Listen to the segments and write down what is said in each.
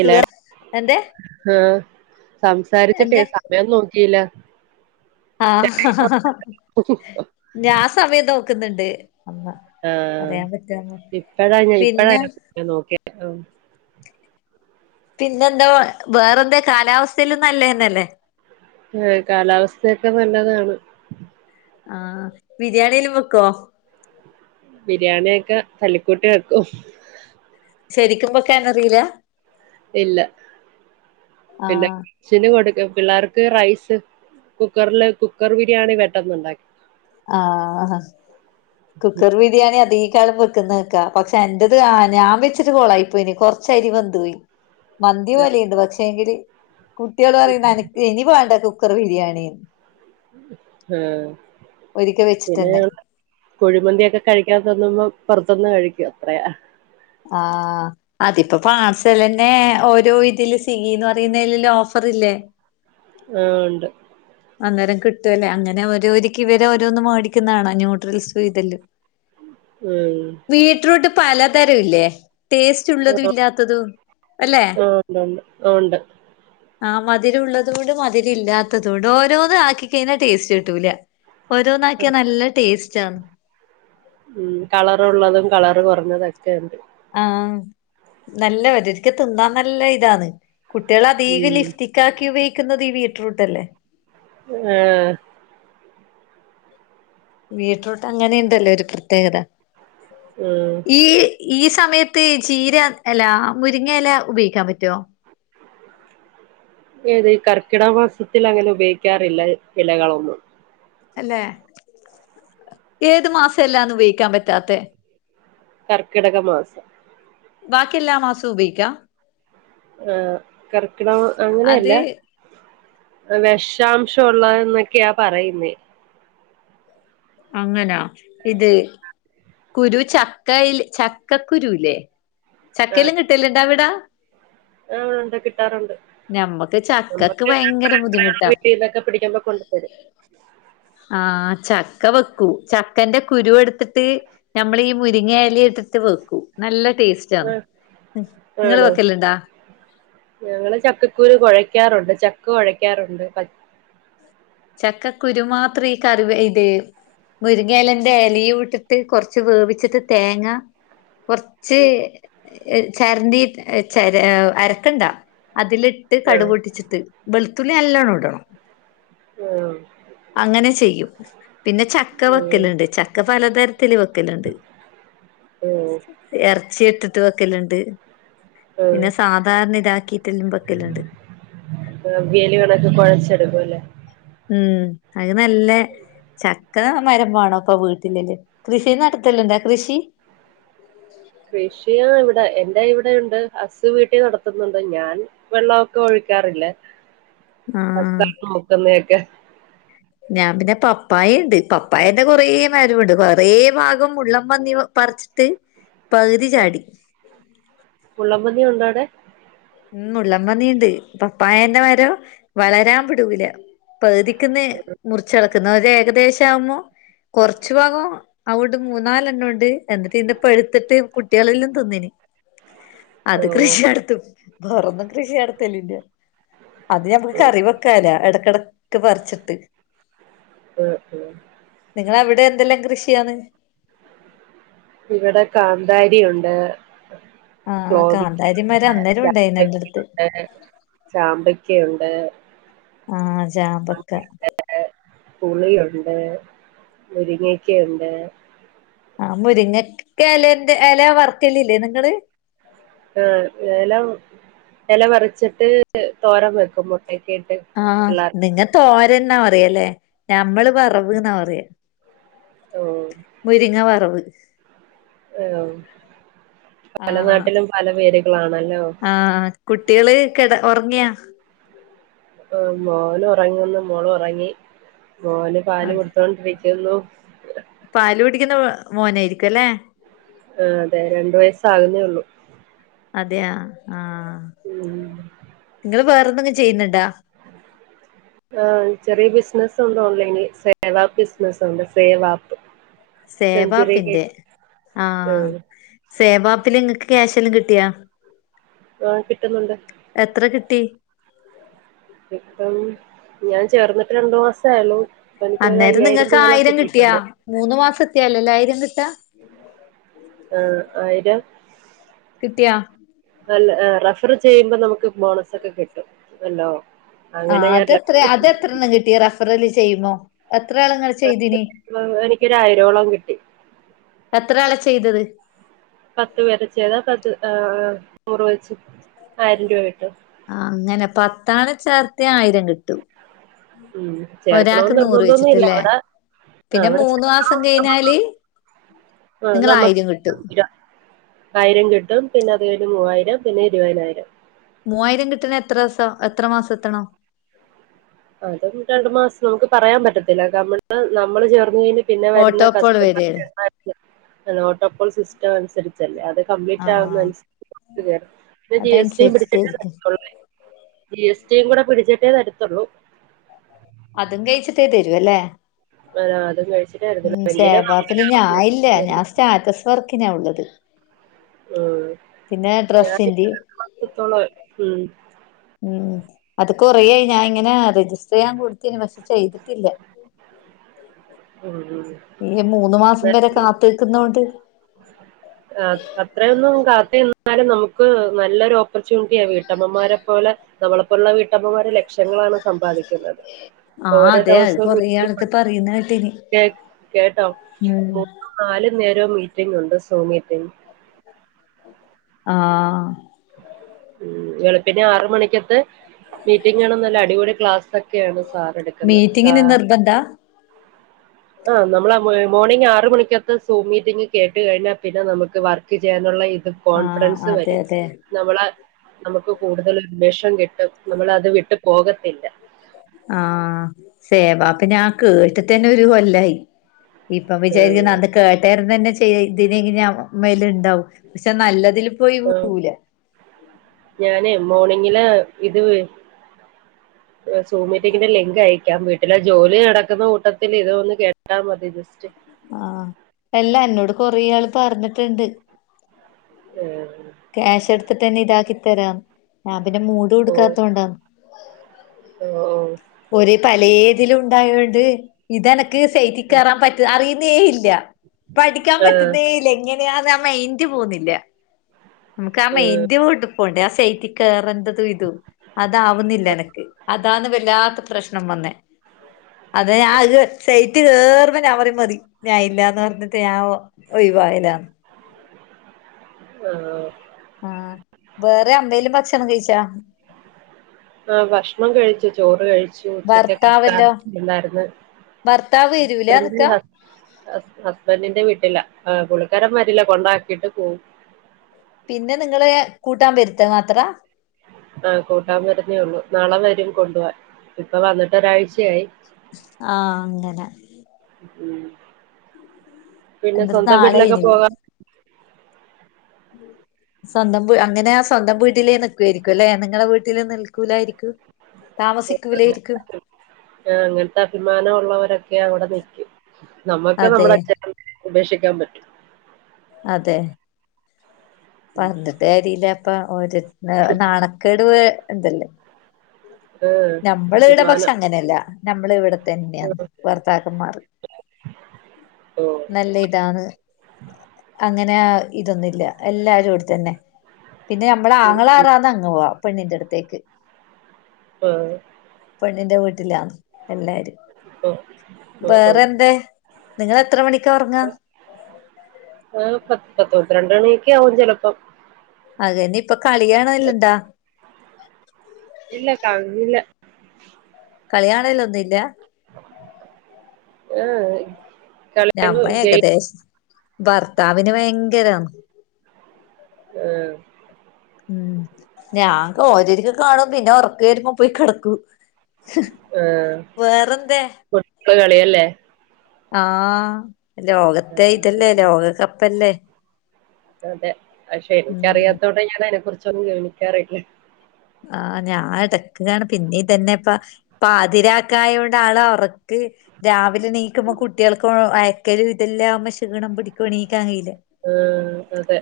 സുഖ എന്റെ ആഹ് സംസാരിച്ചിട്ടേ എന്റെ സമയം നോക്കില്ല ആഹ ഹ ഹ ഞാൻ സമയം നോക്കുന്നുണ്ട് അഹ് ആഹ ഇപ്പഴഞാൻ പിന്നെ ഇപ്പഴൻ നോക്കിയ പിന്നെന്താ വേറെന്ത കാലാവസ്ഥ നല്ലേന്നല്ലേ ആഹ കാലാവസ്ഥയൊക്കെ നല്ലതാണ് ആഹ ബിരിയാണിയെല്ലാം വെക്കോ ബിരിയാണിയൊക്കെ തല്ലിക്കൂട്ടി വെക്കും ശരിക്കുമ്പൊക്കൊനറിയില്ല ഇല്ല [unintelligible] ആഹ് [unintelligible] കൊടുക്ക പിള്ളേർക്ക് റൈസ് കുക്കറില് കുക്കർ ബിരിയാണി പെട്ടെന്നുണ്ടാക്കി ആഹ കുക്കർ ബിരിയാണി അധേകളം വെക്കുന്ന കേക്കാ പക്ഷെ എൻ്റത് ഞാൻ വെച്ചിട്ട് കൊളായിപ്പോയിനും ശരി വന്തോയി മന്തി പോലെയുണ്ട് പക്ഷേ എങ്കില് കുട്ടികൾ പറയുന്ന് ഇനി വേണ്ട കുക്കർ ബിരിയാണി ആഹ് ഒരിക്കവെച്ചിട്ട് പിന്നെ തന്നെ ഞങ്ങള് കുഴിമന്തിയൊക്കെ കഴിക്കാൻ തോന്നുമ്പ പുറത്തുന്ന് കഴിക്കും അത്രയാ ആഹ അതിപ്പോ പാർസലന്നെ ഓരോ ഇതിൽ സ്ഗിന്ന് പറയുന്നലും ഓഫർ ഇല്ലേ ആഹ് ഉണ്ട് അന്നേരം കിട്ടുവല്ലേ അങ്ങനെ ഓരോരിക്ക് ഇവരെ ഓരോന്ന് മേടിക്കുന്ന കാണാ ന്യൂഡിൽസും ഇതെല്ലാം [inaudible] ഉം ബീറ്റ്റൂട്ട് പലതരം ഇല്ലേ ടേസ്റ്റ് ഉള്ളതും ആഹ് ഇല്ലാത്തതും അല്ലെ ആഹ് ഉണ്ടുണ്ട് ഉണ്ട് ആ മധുരുള്ളതുകൊണ്ട് മധുരം ഇല്ലാത്തതു ഒണ്ട് ഓ ഓരോന്ന് ആക്കി കഴിഞ്ഞാ ടേസ്റ്റ് കിട്ടൂല ഓരോന്ന് ആക്കിയാ നല്ല ടേസ്റ്റ് ആണ് ഉം കളറുള്ളതും കളർ കൊറഞ്ഞതൊക്കെണ്ട് ആഹ് നല്ല വര് രിക്ക തിന്നാൻ നല്ല ഇതാണ് കുട്ടികളതീക്ക് ഉം ലിഫ്റ്റി ക്കാക്കി ഉപയോഗിക്കുന്നത് ഈ ബിറ്റ്റൂട്ടല്ലേ ആഹ് ബീറ്റ്റൂട്ട് അങ്ങനെണ്ടല്ലോ ഒരു പ്രത്യേകത ഉം ഈ ഈ സമയത്ത് ചീര അല്ല മുരിങ്ങല ഉപയോയിക്കാൻ പറ്റോ [unintelligible] ഏത് ഈ കർക്കിട മാസത്തിൽ അങ്ങനെ ഉപയോയിക്കാറില്ല ഇലകളൊന്നും അല്ലെ ഏത് മാസല്ലാന്ന് ഉപയോയിക്കാൻ പറ്റാത്തെ കർക്കിടക മാസം ബാക്കിയെല്ലാം മാസോം ഉപയോയിക്കാ ആഹ് കർക്കിടക മാ അങ്ങനെയല്ല അത് വെഷാംശം ഉള്ളന്നൊക്കെയാ പറയുന്നേ അങ്ങനാ ഇത് കുരു ചക്കയിൽ ചക്കക്കുരുല്ലേ ചക്കയെല്ലാം കിട്ടലിണ്ടാ ഇവിട ആഹ് കിട്ടാറുണ്ട് ഞമ്മക്ക് ചക്കക്ക് ഭയങ്കര നമ്മക്കെല്ലതൊക്കെ ബുദ്ധിമുട്ടാ വീട്ടീന്നൊക്കെ പിടിക്കുംമ്പോ കൊണ്ട് തെരും ആഹ് ചക്ക വെക്കൂം ചക്കേന്റെ കുരുവെടുത്തിട്ട് നമ്മളീ മുരിങ്ങയില എടു ത്ത് വെക്കും നല്ല ടേസ്റ്റ് ആണ് ആ നിങ്ങള് ആണോ വെക്കലിണ്ടാ ഞങ്ങള് ചക്കക്കുരു കൊഴയ്ക്കാറുണ്ട് ചക്ക കൊഴയ്ക്കാറുണ്ട് ചക്കക്കുരു മാത്രം ഈ കറിവ് ഇത് മുരിങ്ങലേന്റെ എലയും ഇട്ടിട്ട് കൊറച്ച് വേവിച്ചിട്ട് തേങ്ങ കൊർച്ച് ചെരണ്ടി ചെര അരക്കണ്ടാ അതിലിട്ട് ആ ആ കടു പൊട്ടിച്ചിട്ട് വെളുത്തുള്ളി നല്ലാണം ഇടണം ഓഹ് അങ്ങനെ ചെയ്യും പിന്ന ചക്ക ഉം വെക്കലുണ്ട് ചക്ക പലതരത്തിൽ വെക്കലുണ്ട് ഓ എറച്ചി ഇട്ടിട്ട് വെക്കലുണ്ട് ഉം പിന്ന സാധാരണ ഇതാക്കിയിട്ടെല്ലാം വെക്കലുണ്ട് അവിയലുകളക്കെ കൊഴച്ചെടുക്കൂല്ലേ ഉം അത് നല്ല ചക്ക മരംവേണോപ്പ വീട്ടില്ല്ലേ കൃഷി നടത്തലിണ്ടാ കൃഷി കൃഷിയാ ഇവിടെ എന്റെ ഇവിടെയുണ്ട് ഹസ്സ് വീട്ടിൽ നടത്തുന്നുണ്ട് ഞാൻ വെള്ളോക്കെ ഒഴിക്കാറില്ലേ ആഹ് തക്കാളി മുക്കുന്നൊക്കെ [inaudible] ഞാൻ പിന്നെ പപ്പായുണ്ട് പപ്പായിന്റെ കൊറേ മരുമുണ്ട് കൊറേ ഭാഗം ഉള്ളം പന്നി പറിച്ച് ത്ത് പകുതി ചാടി മുള്ളംപന്നി ഉണ്ടാവിടെ ഉം മുള്ളംപന്നീണ്ട് പപ്പായേന്റെ മരോം വളരാൻ വിടൂല പകുതിക്ക്ന്ന് മുറിച്ചെടക്ക്ന്ന ഒരേകദേശം ആവുംമൊ കൊറച്ചു ഭാഗം അവുട്ന്ന് മൂന്നാലെണ്ണൊണ്ട് എന്നിട്ട് ഇത്പ്പ എടുത്തിട്ട് കുട്ടികളെല്ലാം തിന്നീനി അത് ഓ കൃഷി നടത്തും പൊറൊന്നും കൃഷി നടത്തലില്ല അത് ഞമ്മക്ക് ചുവപ്പ് കറി വെക്കാല എടക്കിട ഒക്ക പറിച്ചിട്ട് ഉം ഉം നിങ്ങള അവിടെ എന്തെല്ലാം കൃഷിയാണ് ഇവിടെ കാന്താരി ഉണ്ട് ആഹ് തോവിക്ക കാന്താരി മരം ഉണ്ട്ക്കുണ്ട് അന്നേരം ഉണ്ടായിന് എന്റെടുത്ത് ചാമ്പക്കുണ്ട് ആഹ ചാമ്പക്ക ഏ പുളിയുണ്ട് മുരിങ്ങക്കുണ്ട് ആഹ് മുരിങ്ങക്ക എലന്റെ എല വർക്കലല്ലേ നിങ്ങള് ആ എല എല വറച്ചിട്ട് തോരന് വെക്കും മുട്ടക്ക ഇട്ട് ആഹ പിള്ളേർക്ക് നിങ്ങ തോരന് എന്നാ അറിയല്ലേ ഞമ്മള് വറവ് എന്നാ പറയ ഓ മുരിങ്ങ വറവ് പല ആഹ് നാട്ടിലും പല പേരുകളാണല്ലോ ആഹ് കുട്ടികള് കട ഉറങ്ങിയാ ആ മോന് ഉറങ്ങുന്നു മോള ഉറങ്ങി മോന് പാല് അതെ കൊടുത്തോണ്ടിരിക്കുന്നു പാല് കുടിക്കുന്ന മോനായിയിരിക്കും അല്ലെ ആ അതെ രണ്ട വയസ്സാകുന്നേ ഉള്ളൂ അതെ ആഹ ഉം നിങ്ങള് വേറെന്തങ്കിം ചെയ്യുന്നുണ്ടാ ആ ചെറിയ ബിസിനസുണ്ട് ഓൺലൈന് സേവാപ്പ് ബിസിനുണ്ട് സേവപ്പ് സേവാപ്പിന്റെ ആഹ ഉം സേവാപ്പിൽ നിങ്ങക്ക് ക്യാഷെന്തേം കിട്ടിയാ ആ കിട്ടുന്നുണ്ട് എത്ര കിട്ടി ഇപ്പം ഞാൻ ചേർന്നിട്ട് രണ്ടു മാസ ആയുള്ളു അന്നേരം നിങ്ങൾക്ക് ആയിരം കിട്ടിയാ മൂന്ന് മാസം എത്തിയാലല്ല ആയിരം കിട്ടാ ആഹ ആയിരം കിട്ടിയ ല്ല റഫർ ചെയ്യുമ്പോ നമുക്ക് ബോണസ ഒക്കെ കിട്ടും അല്ലോ ആ അങ്ങനെ ഞാൻ അതെത്ര അത് എത്ര എണ്ണം കിട്ടിയ റഫറല് ചെയ്യുമോ എത്രയാള ക എനിക്കരായിയിരോളം കിട്ടി എത്ര ആള ചെയ്തത് പത്ത് വര ചെയ്താ പത്ത് നൂറ് വച്ച ആയിരം രൂപ കട്ടു അങ്ങനെ പത്താണ് ചേർത്തി ആയിരം കിട്ടൂ ഉം ഒരാക്ക് ചേർക്കണോന്ന് നൂറ് നിർബന്ധൊന്നും ഇല്ല വെച്ചിട്ടില്ലേ അവിടെ ആഹ് പിന്നെ അവിടെ മൂന്ന മാസം കഴിഞ്ഞാല് ആഹ് നിങ്ങ ആയിരം കിട്ടും നമുക്ക് ആയിരം കിട്ടും പിന്നെ അതു കോല് മൂവായിരം പിന്നെ ഇരുപതിനായിരം മൂവായിരം കിട്ടണ എത്രസ എത്ര മാസം എത്തണോ അതും രണ്ടു മാസം നമുക്ക് പറയാൻ പറ്റത്തില്ല കമ്മള് നമ്മള് ചേർന്ന് കഴിഞ്ഞ പിന്നെ വരുന്ന ഓട്ടോപ്പോള് വരേണ് കസ്റ്റമർ ഓട്ടോപോൾ സിസ്റ്റം അനുസരിച്ച് മല്ലേ അത് കംപ്ലീറ്റ് ആഹ് ആകുന്നനുസരിച്ച് കേ പിന്നെ ജി എസ് ടി പിടിച്ചിട്ടന്ന അതനുസരിച്ചിട്ടായിരിക്കും ജിഎസട്ടിയും കൂടെ പിടിച്ചിട്ടേ തടുത്തുള്ളൂ അതും കഴിച്ചിട്ടേ തരുവല്ലേ അതും കഴിച്ചിട്ടേ തരത്തുള്ളൂ ഉ എങ്കിലും നമുക്ക് സേവക്കൽ ലാഭം ഞാൻയില്ല ഞാൻ സ്റ്റാറ്റസ് വർക്കിനാ ഉള്ളത് ഉം. പിന്നെ ഡ്രസ്സിന്റെ എത്രോത്തോളും ഉം ഉം അത് കൊറയായി ഞാൻ ഇങ്ങനെ രജിസ്റ്റർ ചെയ്യാൻ കൊടുത്തിന് പക്ഷെ ചെയ്തിട്ടില്ല ഉ ഉ ഈ മൂന്ന് മാസം വരെ കാത്നിക്കുന്നൊണ്ട് ആ അത്രയൊന്നും കാത്ത നിന്നാലും നമുക്ക് നല്ലൊരു ഓപ്പർച്യൂണിറ്റിയ ആ വീട്ടമ്മമാരെ പോലെ നമ്മളപ്പ ഉള്ള വീട്ടമ്മമാരെടെ ലക്ഷ്യങ്ങളാണ് സമ്പാദിക്കുന്നത് ആഹ് ഓരോ അതെ അത് ദിവസവും കൊറേ ആൾത് പറയുന്ന കേട്ടിനി ഇ കേട്ടോ ഉം മൂന്ന നാലും നേരവും മീറ്റിംഗ് ഉണ്ട് സൂ മീറ്റിങ് ആഹ് ഉ എളുപ്പന്നെ ആറ് മണിക്കത്ത മീറ്റിംഗ് ആണന്നല്ല അടിപൊളി ക്ലാസ്ക്കെ ഒക്കെയാണ് സാർ എടുക്കുന്നത് സാ മീറ്റിങ്ങിന് [inaudible] ആ നമ്മെൾ മോർണിംഗ ആറ് മണിക്കെത്ത സൂമീറ്റിങ്ങ് കേട്ട കഴിഞ്ഞാ പിന്നെ നമുക്ക് വർ ക്ക് ചെയ്യാനുള്ള ഇത് ആഹ് കോൺഫിഡൻസ് അതെ വരും അതെ നമ്മളെ നമുക്ക് കൂടുതൽ ഉന്മേഷം കിട്ടും നമ്മൾ അത് വിട്ട് പോകത്തില്ല ആഹ സേവാപ്പ് നാ കേട്ട് തന്നെ ഒരു കൊല്ലായി ഇപ്പൊ വിചാരിക്കുന്ന [unintelligible] കേട്ടാരന്ന് തന്നെ ചെയ്യ ഇതിന ഇങ്ങനെ മേല ഉണ്ടാവും പക്ഷെ നല്ലതിൽ പോയി [unintelligible] ഞാന് മോണിങ്ങില് ഇത് സൂ മീറ്റിങ്‌ ലിങ്ക് അയക്കാം [unintelligible] ഇല്ല ജോലി നടക്കുന്ന കൂട്ടത്തിൽ ഇതൊന്ന് കേട്ടാൽ മതി ജസ്റ്റ് ആഹ എല്ല എന്നോട് കൊറേ ആള് പറഞ്ഞിട്ടുണ്ട് ഉം ക്യാഷ് എടുത്തിട്ട് തന്നെ ഇതാക്കി തരാം ഞാൻ പിന്നെ മൂട് കൊടുക്കാത്തത് കൊണ്ടാണ് ഓ ഓ ഒരേ പലേതിലും ഉണ്ടായോണ്ട് ഇതെനക്ക് സൈറ്റ് കേയറാൻ പറ്റ അറിയുന്നേ ഇല്ല പഠിക്കാൻ പറ്റുന്നേ ഇല്ലങ്ങന അഹ മയിന്റ് പോന്നവുന്നില്ല അഹ് മയിന്റ് പോണ്ടേ ആ സൈറ്റ് കയറേണ്ടതും ഇതും അതാവുന്നില്ല എനക്ക് അതാന്ന് വല്ലാ തെ പ്രശ്നം വന്നേ അതെ ഞാൻ സേറ്റ് കേയറുമ്പോ പറ മതി ഞാൻ ഇല്ലന്ന് പറഞ്ഞിട്ട് ഞ ഒയിവായലാണ് ആഹ് ആഹ വേറെ എന്തേലും ഭക്ഷണം കഴിച്ചാ ആ ഭക്ഷണം കഴിച്ചു ചോറ് കഴിച്ചു ഉച്ചക്ക് കക്ക ഭർത്താവല്ലോ ഉണ്ടായിരുന്നു ഭർത്താവ് വരൂല ഹസ്ബൻഡ് നിക്ക ഹസ്ബൻഡിന്റെ വീട്ടില പുള്ളിക്കാരൻ വരില്ല കൊണ്ടാക്കിയിട്ട് പോവും പിന്നെ നിങ്ങള് കൂട്ടാൻ വരുത്ത്മാത്ര ആഹ കൂട്ടാൻ വരുന്നേ ഉള്ളു നാളെ വരും കൊണ്ടുപോവൻ ഇപ്പൊ വന്നിട്ട് ഒരാഴ്ചയായി ആഹ അങ്ങനെ ഉ പിന്നെ എന്റെരു സ്വന്തം വീട്ടിലൊക്കെ നാളെയിനി പോകാറു സ്വന്തം അങ്ങനെ ആ സ്വന്തം വീട്ടിലേ നിൽക്കായിരിക്കും അല്ലേ നിങ്ങളെ വീട്ടിലേ നിൽക്കൂലായിരിക്കും താമസിക്കൂലായിരിക്കും ആ അങ്ങനത്തെ അഭിമാനം ഉള്ളവരൊക്കെ അവിടെ നിൽക്കും നമ്മുക്ക് അതെ നമ്മുടെ അച്ച ഉപേക്ഷിക്കാൻ പറ്റുവോ അതെ പറഞ്ഞിട്ട് കരില്ലപ്പ ഓര് നാണക്കേട് ആഹ് നമ്മൾ ഇവിടെ പക്ഷെ അഭിമാനം അങ്ങനല്ല നമ്മൾ ഇവിടെ തന്നെയ ഭർത്താക്കന്മാർ ഓഹ് നല്ല ഇതാണ് അങ്ങനെ ഇതൊന്നുമില്ല എല്ലാവരും ഇവിടതന്നെ പിന്നെ നമ്മളെ ആങ്ങള ആറാന്നങ് പോവാ പെണ്ണിന്റെ അടുത്തേക്ക് ആഹ് പെണ്ണിന്റെ വീട്ടിലാ എല്ലാരും ഓഹ് ഓഹ് ഓഹ് വേറെന്താ നിങ്ങൾ എത്ര മണിക്കാ ഉറങ്ങാ പ പത്ത് പന്ത്രണ്ട് മണിയൊക്കെ ആകും ചിലപ്പം അതന്നെ ഇപ്പ കളിണോല്ലണ്ടാ ഇല്ല കാണലില്ല കളികാണലൊന്നുല്ലാ ഏഹ നഞമ്മ ഏകദേശം ഭർത്താവിന് ഭയങ്കരന്ന് ആഹ [unintelligible] ഓരരിക്ക കാണും പിന്നെ ഉറക്ക വരുമ്പോ പോയി കിടക്കൂ ഹ വേറെന്താ ഇ കളിയല്ലേ ആഹ ലോകത്തെ ഇതല്ലേ ലോകകപ്പല്ലേ അതെ പക്ഷെ ഉം എനിക്കറിയാത്തോടെ ഞാൻ അതിനെ കുറിച്ചൊന്നും ഗവണിക്കാറില്ല ആഹ് ഞാൻ എടക്ക് കാണും പിന്നെ തന്നെ ഇപ്പ പാതിരാക്കായ കൊണ്ട് ആളെ ഉറ ക്ക് രാവിലെ എണീക്കുമ്പോ കുട്ടികൾക്കും അയക്കല ഇല്ലാംകുമ്പോ ക്ഷീണം പിടിക്കും എണീക്കാൻ കയീല്ല ആ അതെ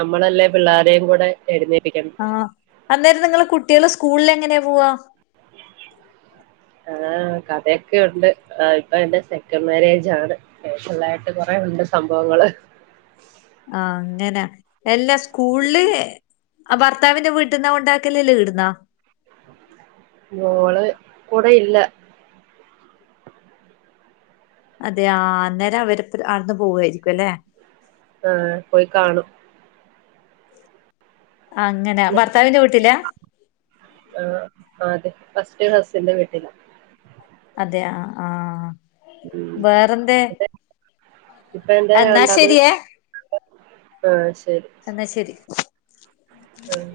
നമ്മളല്ലേ പിള്ളോരെയും കൂടെ എഴുന്നേപ്പിക്കണ ആ അന്നേരം നിങ്ങള് കുട്ടികള് സ്കൂളിൽ എങ്ങനെയാ പോവാ ആഹ് കഥയൊക്കെ ഉണ്ട് ഇപ്പൊ എന്റെ സെക്കൻ്റ് മാരേജ് ആണ് പേഴ്സണലായിട്ട് കൊറെേ ഉണ്ട് സംഭവങ്ങള് ആഹ അങ്ങനാ എല്ലാ സ്കൂളില് ഭർത്താവിന്റെ വീട്ടിൽന്നാ കൊണ്ടാക്കലേ അല്ലേ ഇവീടുന്നാ മോള് കൂടെ ഇല്ല അതെ അന്നേരം അവര് അവിടുന്ന് പോവായിരിക്കും അല്ലെ ആഹ് പോയി കാണും അങ്ങനെ ഭർത്താവിന്റെ വീട്ടിലാ ആഹ അതെ ഫസ്റ്റ് ഹസിന്റെ വീട്ടില്ല അതെ ആഹ് ആഹ് വേറെന്ത ഇപ്പ എന്താ രണ്ടാമത് ശരിയേ ആഹ് ശരി എന്നാ ശരി ആഹ്